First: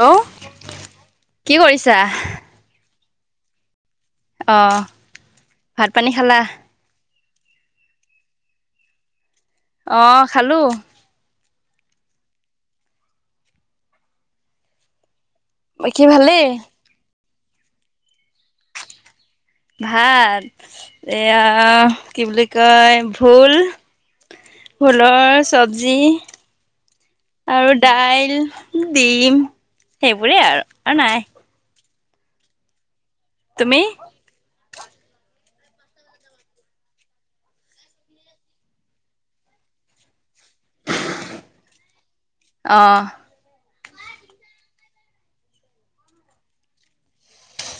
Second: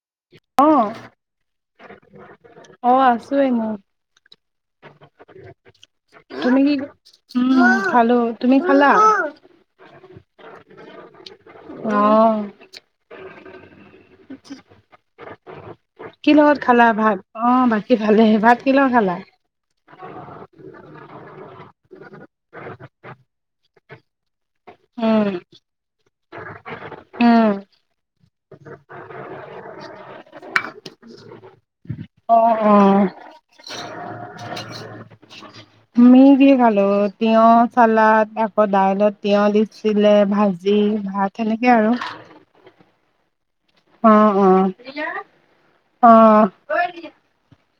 Hello অ' কি কৰিছা? অ' আছো এনে। অ' ভাত-পানী খালা? তুমি কি উম খালো। তুমি খালা? অ' খালো। অ'। বাকী কি ভালেই? লগত খালা ভাত? অ' বাকী ভালে। ভাত কি লগত খালা? ভাত, এয়া কি বুলি কয় ভুল উম ভুলৰ চব্জি। উম আৰু দাইল, ডিম সেইবোৰে আৰু, আৰু নাই। অ' অ'। তুমি? [unintelligible] আমি কি খালো, তিয়হ চালাদ আকৌ দাইলত তিয়হ দিছিলে। ভাজি ভাজি, ভাত সেনেকে আৰু। অ', অ অ অহ।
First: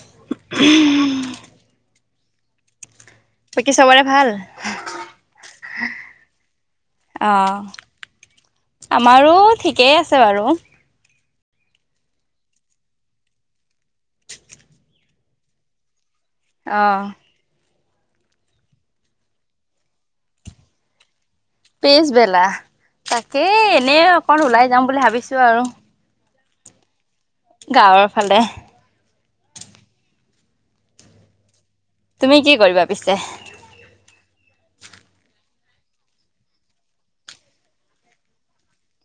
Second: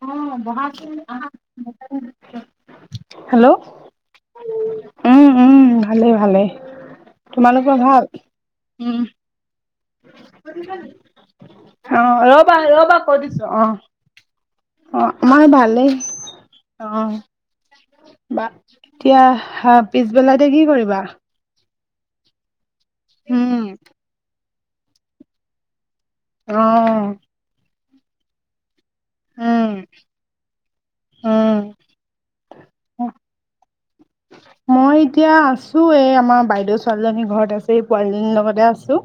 অ বহা সুন আহা। [unintelligible] হেল্ল'। বাকী চবৰে ভাল? উম উম ভালে ভালে। অ' উম আমাৰো ঠিকেই আছে বাৰু। অ' ৰবা ৰবা কই দিছো। অ অ আমাৰ ভালেই। অহ। অ বা এতিয়া হা পিছবেলাতে কি কৰিবা? পিছবেলা তাকে উম। এনে অকন ওলাই যাম বুলি ভাবিছো আৰু। অ। গাঁৱৰ ফালে। উম উম। তুমি কি কৰিবা পিছে? মই এতিয়া আছো এই আমাৰ বাইদেউ ছোৱালীজনীৰ ঘৰত আছেহি পোৱালীজনীৰ লগতে আছো।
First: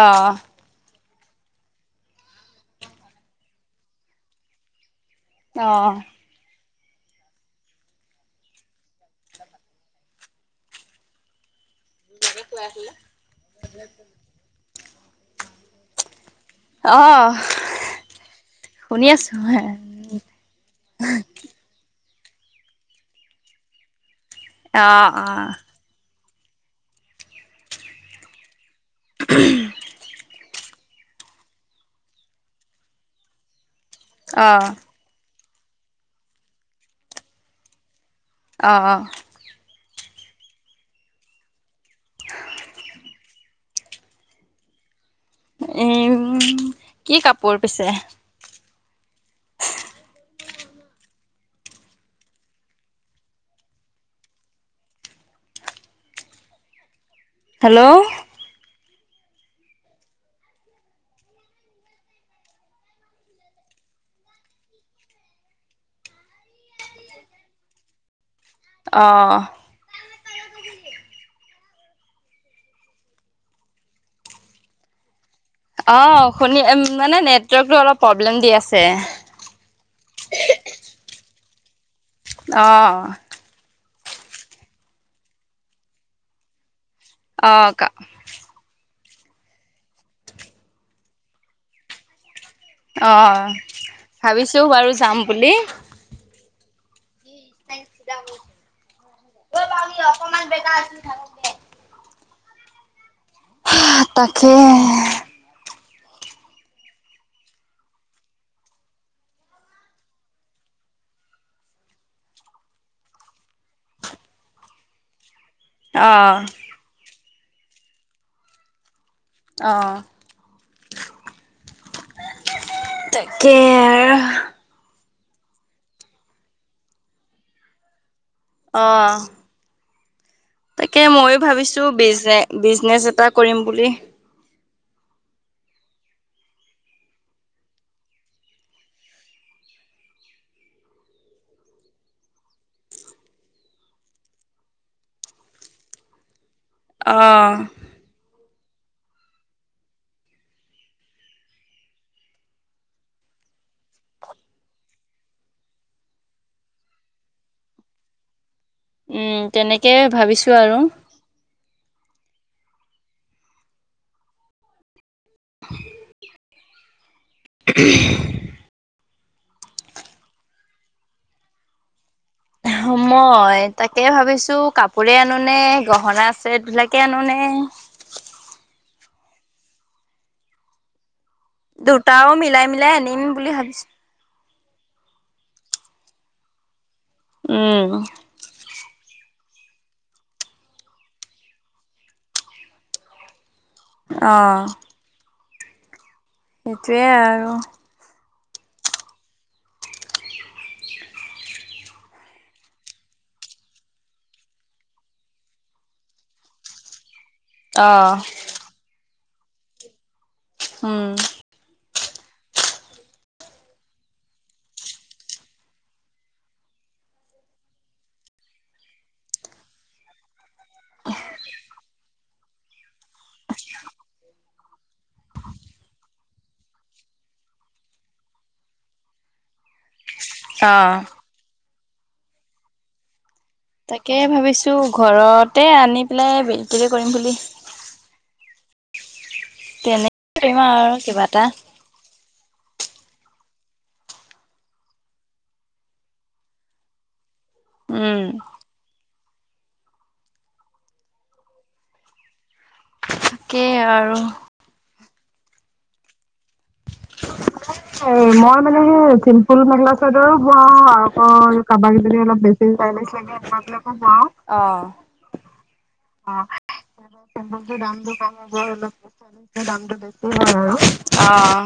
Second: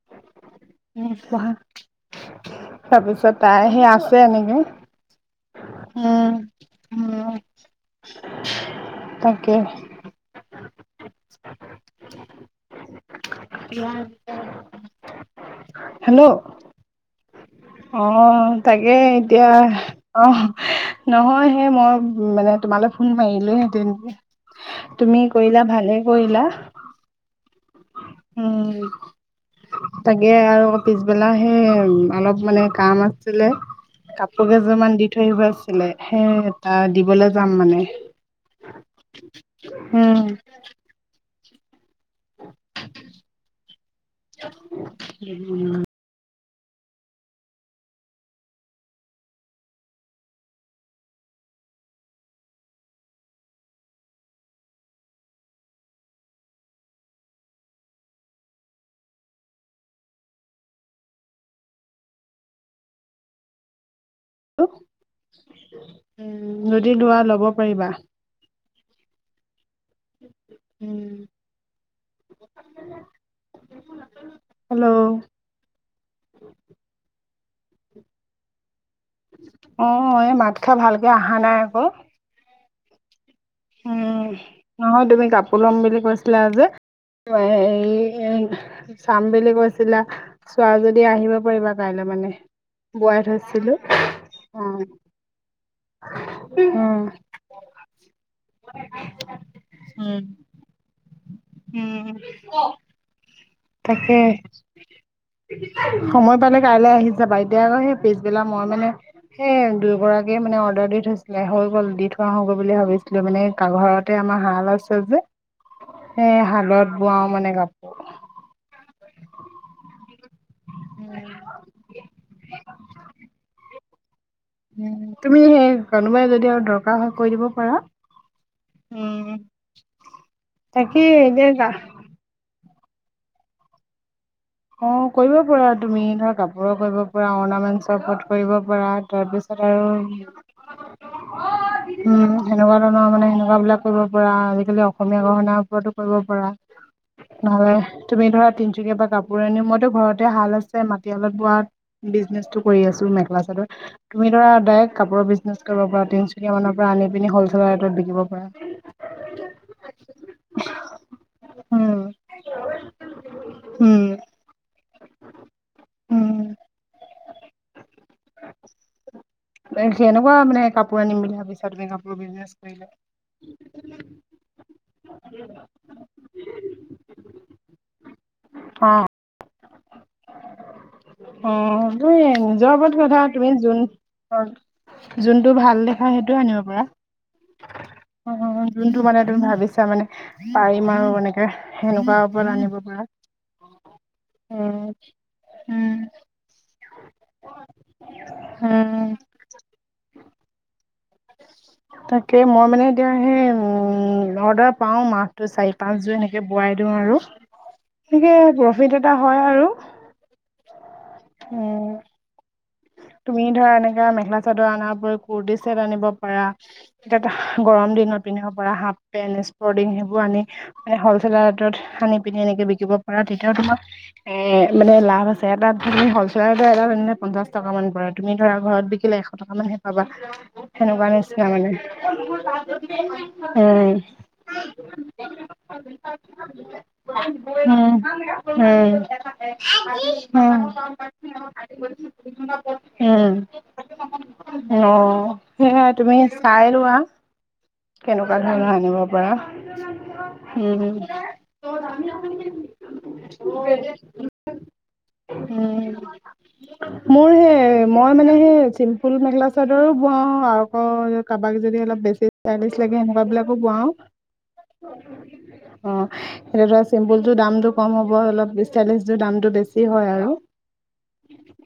অহ। ওম পহা তাৰপিছত তাই সেই আছে এনেকে। অ'। উম উম। তাকে। কে খোৱাইআছিলে। [unintelligible] হেল্ল' অ। অ তাকে শুনি আছো এতিয়া আহ নহয় সেই মই। মানে তোমালৈ ফোন মাৰিলো হেতেন অ', তুমি অ', কৰিলা ভালে। কৰিলা, উম তাকে আৰু। পিছবেলা সে অলপ মানে কাম আছিলে, কাপোৰ অ', কেইযোৰান দি থৈ আহিবা। ছিলে সেই এটা দিবলৈ যাম মানে। অ', উম। কেক বনোৱা। উম, কি কাপোৰ পিছে। [inaudible] হেল্ল'। উম, যদি লোৱা লব পাৰিবা। আহ। উম। হেল্ল'। অ' শুনি মানে নেটৱৰ্কটো অলপ প্ৰব্লেম দি আছে। অ'এই মাত খা ভালকে অহা নাই আকৌ। অঁ। উম, নহয় তুমি কাপোৰ ল'ম বুলি কৈছিলা যে। অ', কা এই এ। চাম বুলি কৈছিলা, চোৱা যদি আহিব পাৰিবা কাইলৈ মানে। অ', বোৱাৰথৈছিলো ভাবিছো আহ বাৰু যাম বুলি উ। ত' আমি উম। অকমান বেকা আছিল থাক। [unintelligible] ক তাকে। সময় পালে কাইলৈ আহি যাবা এতিয়া আকৌ সেই পিছবেলা মই মানে। সেই দুয়োগৰাকীয়ে মানে অৰ্ডাৰ দি থৈছিলে, হৈ গ'ল দি থোৱা হ গ'ল বুলি ভাবিছিলো মানে কা ঘৰতে। আমাৰ হাল আছে যে সেই অ', হালত বোৱাও মানে কাপোৰ। আহঁ। উম। তাকে উম, তুমি সেই কোনোবাই যদি আৰু দৰকাৰ হয় কৈ দিব পাৰা। অ', উম। তাকে ময়ো এতিয়া গা ভাবিছো বিজনে বিজনেচ এটা কৰিম বুলি। অ কৰিব পাৰা। তুমি ধৰা কাপোৰো কৰিব পাৰা, অৰ্ণামেন্টছৰ ওপৰত কৰিব পাৰা, তাৰ পিছত অ। [inaudible] উম সেনেকুৱা ধৰণৰ মানে সেনকোৱা বিলাক কৰিব পৰা। আজিকালি অসমীয়া গহনাৰ ওপৰতো কৰিব পৰা। অ'। নহলে তুমি ধৰা তিনিচুকীয়া পা কাপ পোৰ আনি মইতো ঘৰতে হাল আছে মাটিহালত বোৱা বিজনেচটো কৰি আছো মেখেলা চাদৰ, তুমি সেয়া ডাইৰেক্ট কাপোৰৰ বিজনেছ কৰিব পৰা। তিনচুকীয়া মানৰ পৰা আনি পিনি হলছেল ৰেটত বিকিব পৰা। উম তেনেকে ভাবিছো আৰু। উম উম। [inaudible] উম [unintelligible] সেনেকুৱা মানে কাপোৰ আনিম বুলি ভাবিছা তুমি কাপোৰ বিজনেচ মই তাকে ভাবিছো কাপোৰে আনোনে, গহনা চেট বিলাকে আনোনে? [inaudible] অ। অ তুমি দুটাও মিলাই নিজৰ মিলাই ওপৰত কথা আনিম তুমি বুলি যোন ভাবিছো। যোনটো ভাল দেখা সেইটো আনিব পাৰা। উম। অ যোনটো মানে তুমি ভাল ভাবিছা মানে পাৰিম আৰু এনেকে। সেনেকুৱা ওপৰত আনিব পৰা। উ অ', উম। সেইটোৱে আৰু। হুম। [inaudible] তাকে মই মানে এতিয়া সেই উম অৰ্ডাৰ পাও মাহটো চাৰি, পাঁচ জোৰ সনেকে বোৱাই দিওঁ। আৰু অ'। ঠিকে প্ৰফিট এটা হয় আৰু। উম, উম। [inaudible] তুমি ধৰা এনেকা মেখেলা চাদৰ আনাৰ উপৰি কুৰ্টি চেট আনিব পাৰা। এতিয়া গৰম দিনত পিন্ধিব পৰা হাফ পেন্ট, স্পৰ্টিং সেইবোৰ আনি হলচেল ৰেটত আনি পিনে এনেকে বিকিব পৰা। তেতিয়াও তোমাৰ এ মানে লাভ আছে। এটা তুমি হলচেল ৰেটত আনিলে পঞ্চাশ টকা মান পাবা। তুমি ধৰা ঘৰত বিকিলে এশ টকা মানহে পাবা। অ'। সেনেকুৱা নিচিনা মানে। [unintelligible] তাকে ভাবিছো ঘৰতে আনি পেলাই বিক্ৰি কৰিম বুলি। উ-উ। তেনে কৰিম আৰু কিবা এটা উম। অ সেইয়াই তুমি চাই লোৱা। উম। কেনেকুৱা ধৰণৰ আনিব পৰা। উম। তাকেই আৰু। উম। মোৰ সেই মই মানে সেই চিম্পুল মেখেলা চাদৰো বোৱাও আৰু আকৌ কাবাক যদি অলপ বেছি চলিছে সেনেকুৱা বিলাকো বোৱাও অ। অ ত চেম দাম কম অলপ দামটো বেছি হয় আৰু। [unintelligible] অঁ।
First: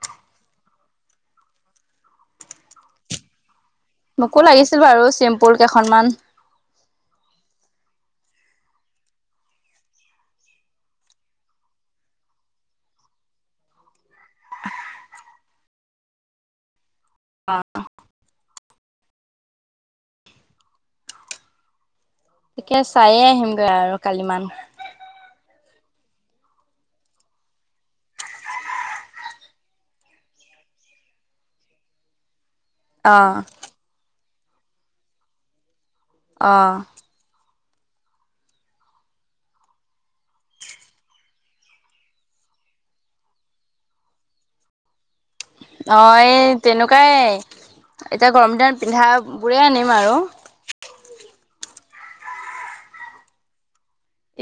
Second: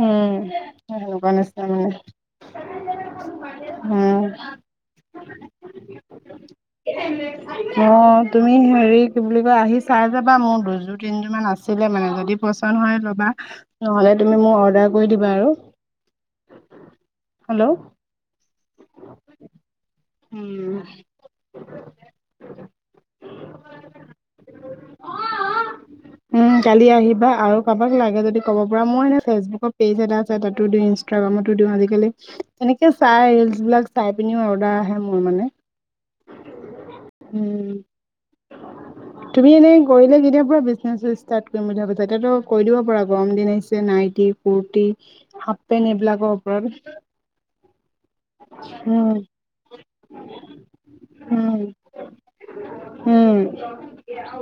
উম [unintelligible] মোকো লাগিছিল বাৰু চিম্পুল কেইখনমান। অ তুমি হেৰি কি বুলি কয় আহি চাই যাবা। মোৰ দুযোৰ তিন জোৰ মান আছিলে মানে। যদি পচন্দ হয় লবা। নহলে তুমি মোক অৰ্ডাৰ কৰি দিবা আৰু। হেল্ল' আহ উম। তাকে চায়ে আহিমগৈ আৰু কালি মান [inaudible] উম, কালি আহিবা আৰু কাৰোবাক লাগে যদি ক'ব পৰা। মোৰ এনে ফেচবুকৰ পেজ এটা আছে তাতো দি ইনষ্টাগ্ৰাম। আজিজালি এনেকে চাই, অ', ৰীলচবিলাক চাই পিনিও অৰ্ডাৰ আহে মোৰ মানে। অ'। উম তুমি এনেই কৰিলে কেতিয়াৰ পৰা বিজনেছ ষ্টাৰ্ট কৰিম বুলি ভাবিছা? এতিয়াতো কৰি দিব পাৰা গৰম দিন আহিছে। নাইটি কুৰ্টি অ' এই তেনেকুৱাই। এতিয়া গৰম দিনত উম পিন্ধাবোৰে আনিম। আৰু। হুম, হুম।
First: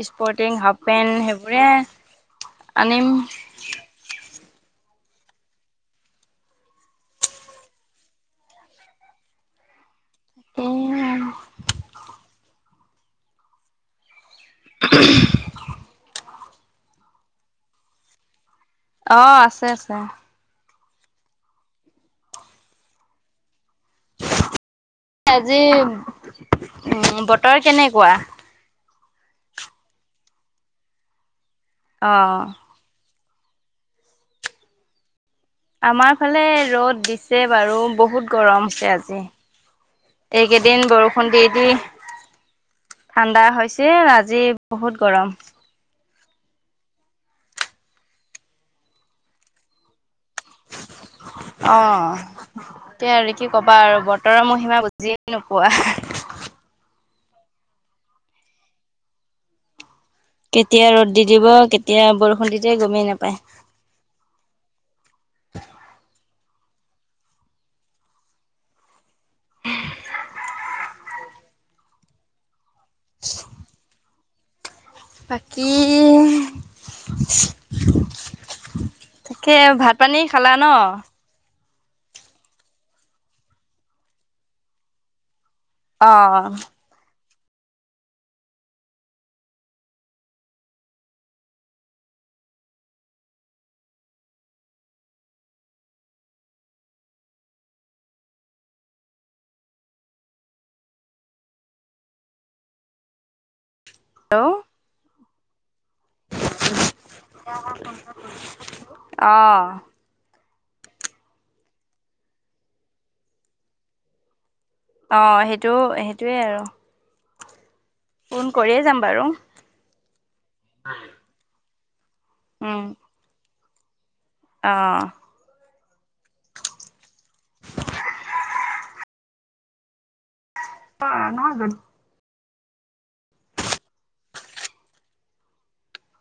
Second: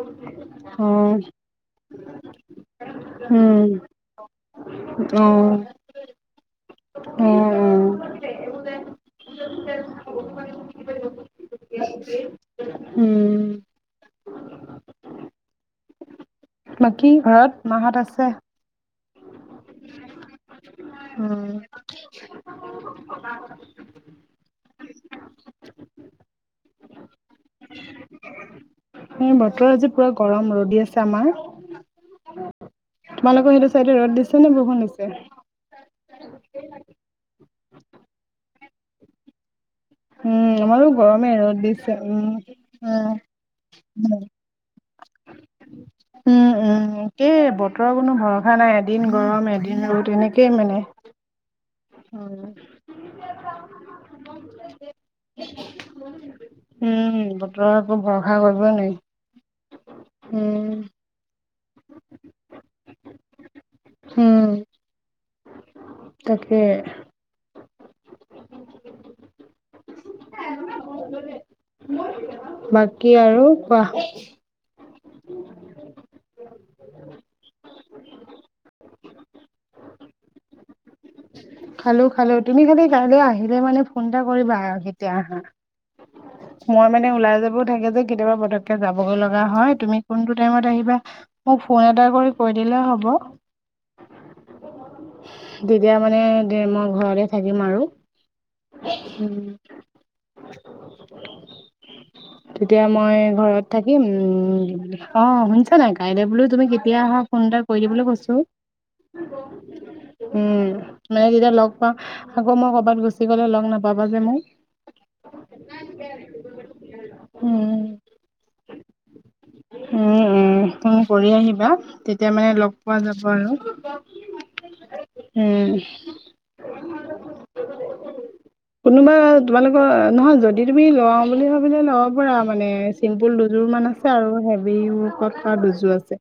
স্পৰ্টিং, হাফপেণ্ট সেইবোৰে আনিম। উম অ'। অ' অ'। [unintelligible] উম। [unintelligible] বাকী ঘৰত মাহঁত আছে? অ' আছে আছে। উম। আজি উ বতৰ কেনেকুৱা? এ বতৰ আজি পুৰা গৰম ৰ'দ দি আছে আমাৰ। অ'। তোমালোকৰ সেইটো চাইডে ৰ'দ দিছে নে বৰষুণ দিছে? আমাৰ ফালে ৰ'দ দিছে বাৰু! বহুত গৰম হৈছে আজি। উম আমাৰো এইকেইদিন বৰষুণ গৰমে দি ৰ'দ দি, দিছে উম উম ঠাণ্ডা হৈছে উম। আজি। বহুত গৰম উম উম, এই বতৰৰ কোনো ভৰষা নাই এদিন গৰম, এদিন ৰ'দ এনেকে কেই মানে অ' তাকেই আৰু কি ক'বা আৰু! বতৰৰ মহিমা বুজিয়ে নোপোৱা। উম বতৰৰ একো ভৰষা কৰিব নোৱাৰি। উম, কেতিয়া ৰ'দ দি দিব, কেতিয়া বৰষুণ দি দিয়ে গমেই নাপায়। উম, তাকে বাত কি আৰু? কোৱা। বাকী তাকে ভাত-পানী খালা ন? খালো খালো। তুমি খালি কাইলৈ আহিলে মানে ফোন এটা কৰিবা আৰু কেতিয়া আহা! অ' মই মানে ওলাই যাব কামবোৰ থাকে যে কেতিয়াবা পতককে যাবগৈ লগা হয়, তুমি কোনটো টাইমত আহিবা মোক ফোন এটা কৰি কৈ দিলে হ'ব। [inaudible] তেতিয়া মানে মই ঘৰতে থাকিম আৰু! উম। তেতিয়া মই ঘৰত থাকিম। হেল্ল' অ' শুনিছা নাই? কাইলৈ বোলো তুমি কেতিয়া আহা ফোন এটা কৰি দিবলৈ কৈছোঁ। অ' উম, মানে তেতিয়া লগ পামম আকৌ মই কৰ'বাত গুচি গ'লে লগ নাপাবা যে মোক! অ' সেইটো, সেইটোৱে আৰু। উম। ফোন কৰিয়ে যাম বাৰু! উম উম, ফোন কৰি আহিবা। তেতিয়া মানে লগ উম পোৱা যাব আৰু। অ'। উম। কোনোবা তোমালোকৰ, নহয় যদি যদি তুমি লওঁ অ' বুলি নহয় ভাবিলে ল'ব পৰা মানে চিম্পুল দুযোৰ মান আছে আৰু হেভী ওৱাকত কৰা দুযোৰ আছে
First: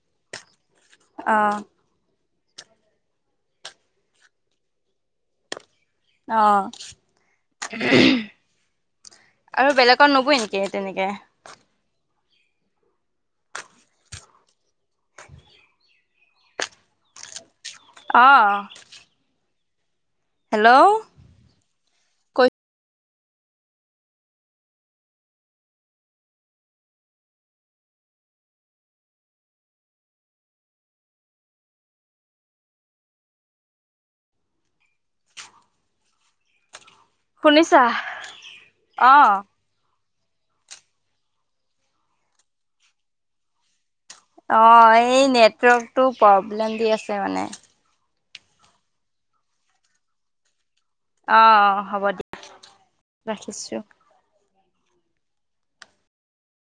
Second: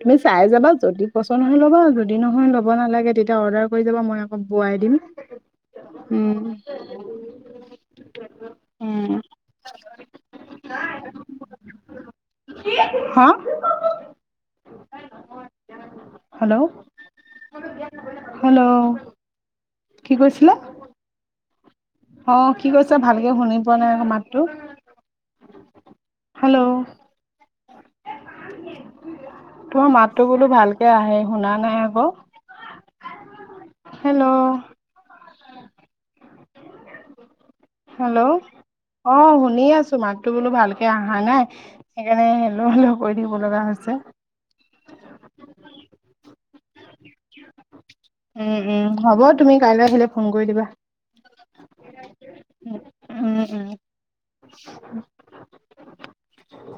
তুমি চাই যাবা যদি পচন্দ হৈ অ', লবা যদি নহয় ল'ব নালাগে তেতিয়া অৰ্ডাৰ কৰি যাবা মই বোৱাই দিম উম আহ আৰু বেলেগত নবৈ নেকি তেনেকে হা হেল্ল' আহ হেল্ল' কি কইছিলা অ কি কৈছা ভালকে শুনি পোৱা নাই আক মাতটো- হেল্ল' তোমাৰ মাতটো বোলো ভালকে আহে শুনা নাই আকৌ হেল্ল'- শুনিছা? হেল্ল' অ শুনি আছো মা- বোলো ভালকে অহা নাই সেইকাৰণে ল ল কৰি দিব লগা হৈছে অ এই নেটৱৰ্কতটো প্ৰব্লেম দি আছে মানে উম উম হ'ব তুমি কাইলৈ আহিলে ফোন কৰি দিবা আহ অ হ'ব দিয়া উম উম ৰাখিছো। [inaudible]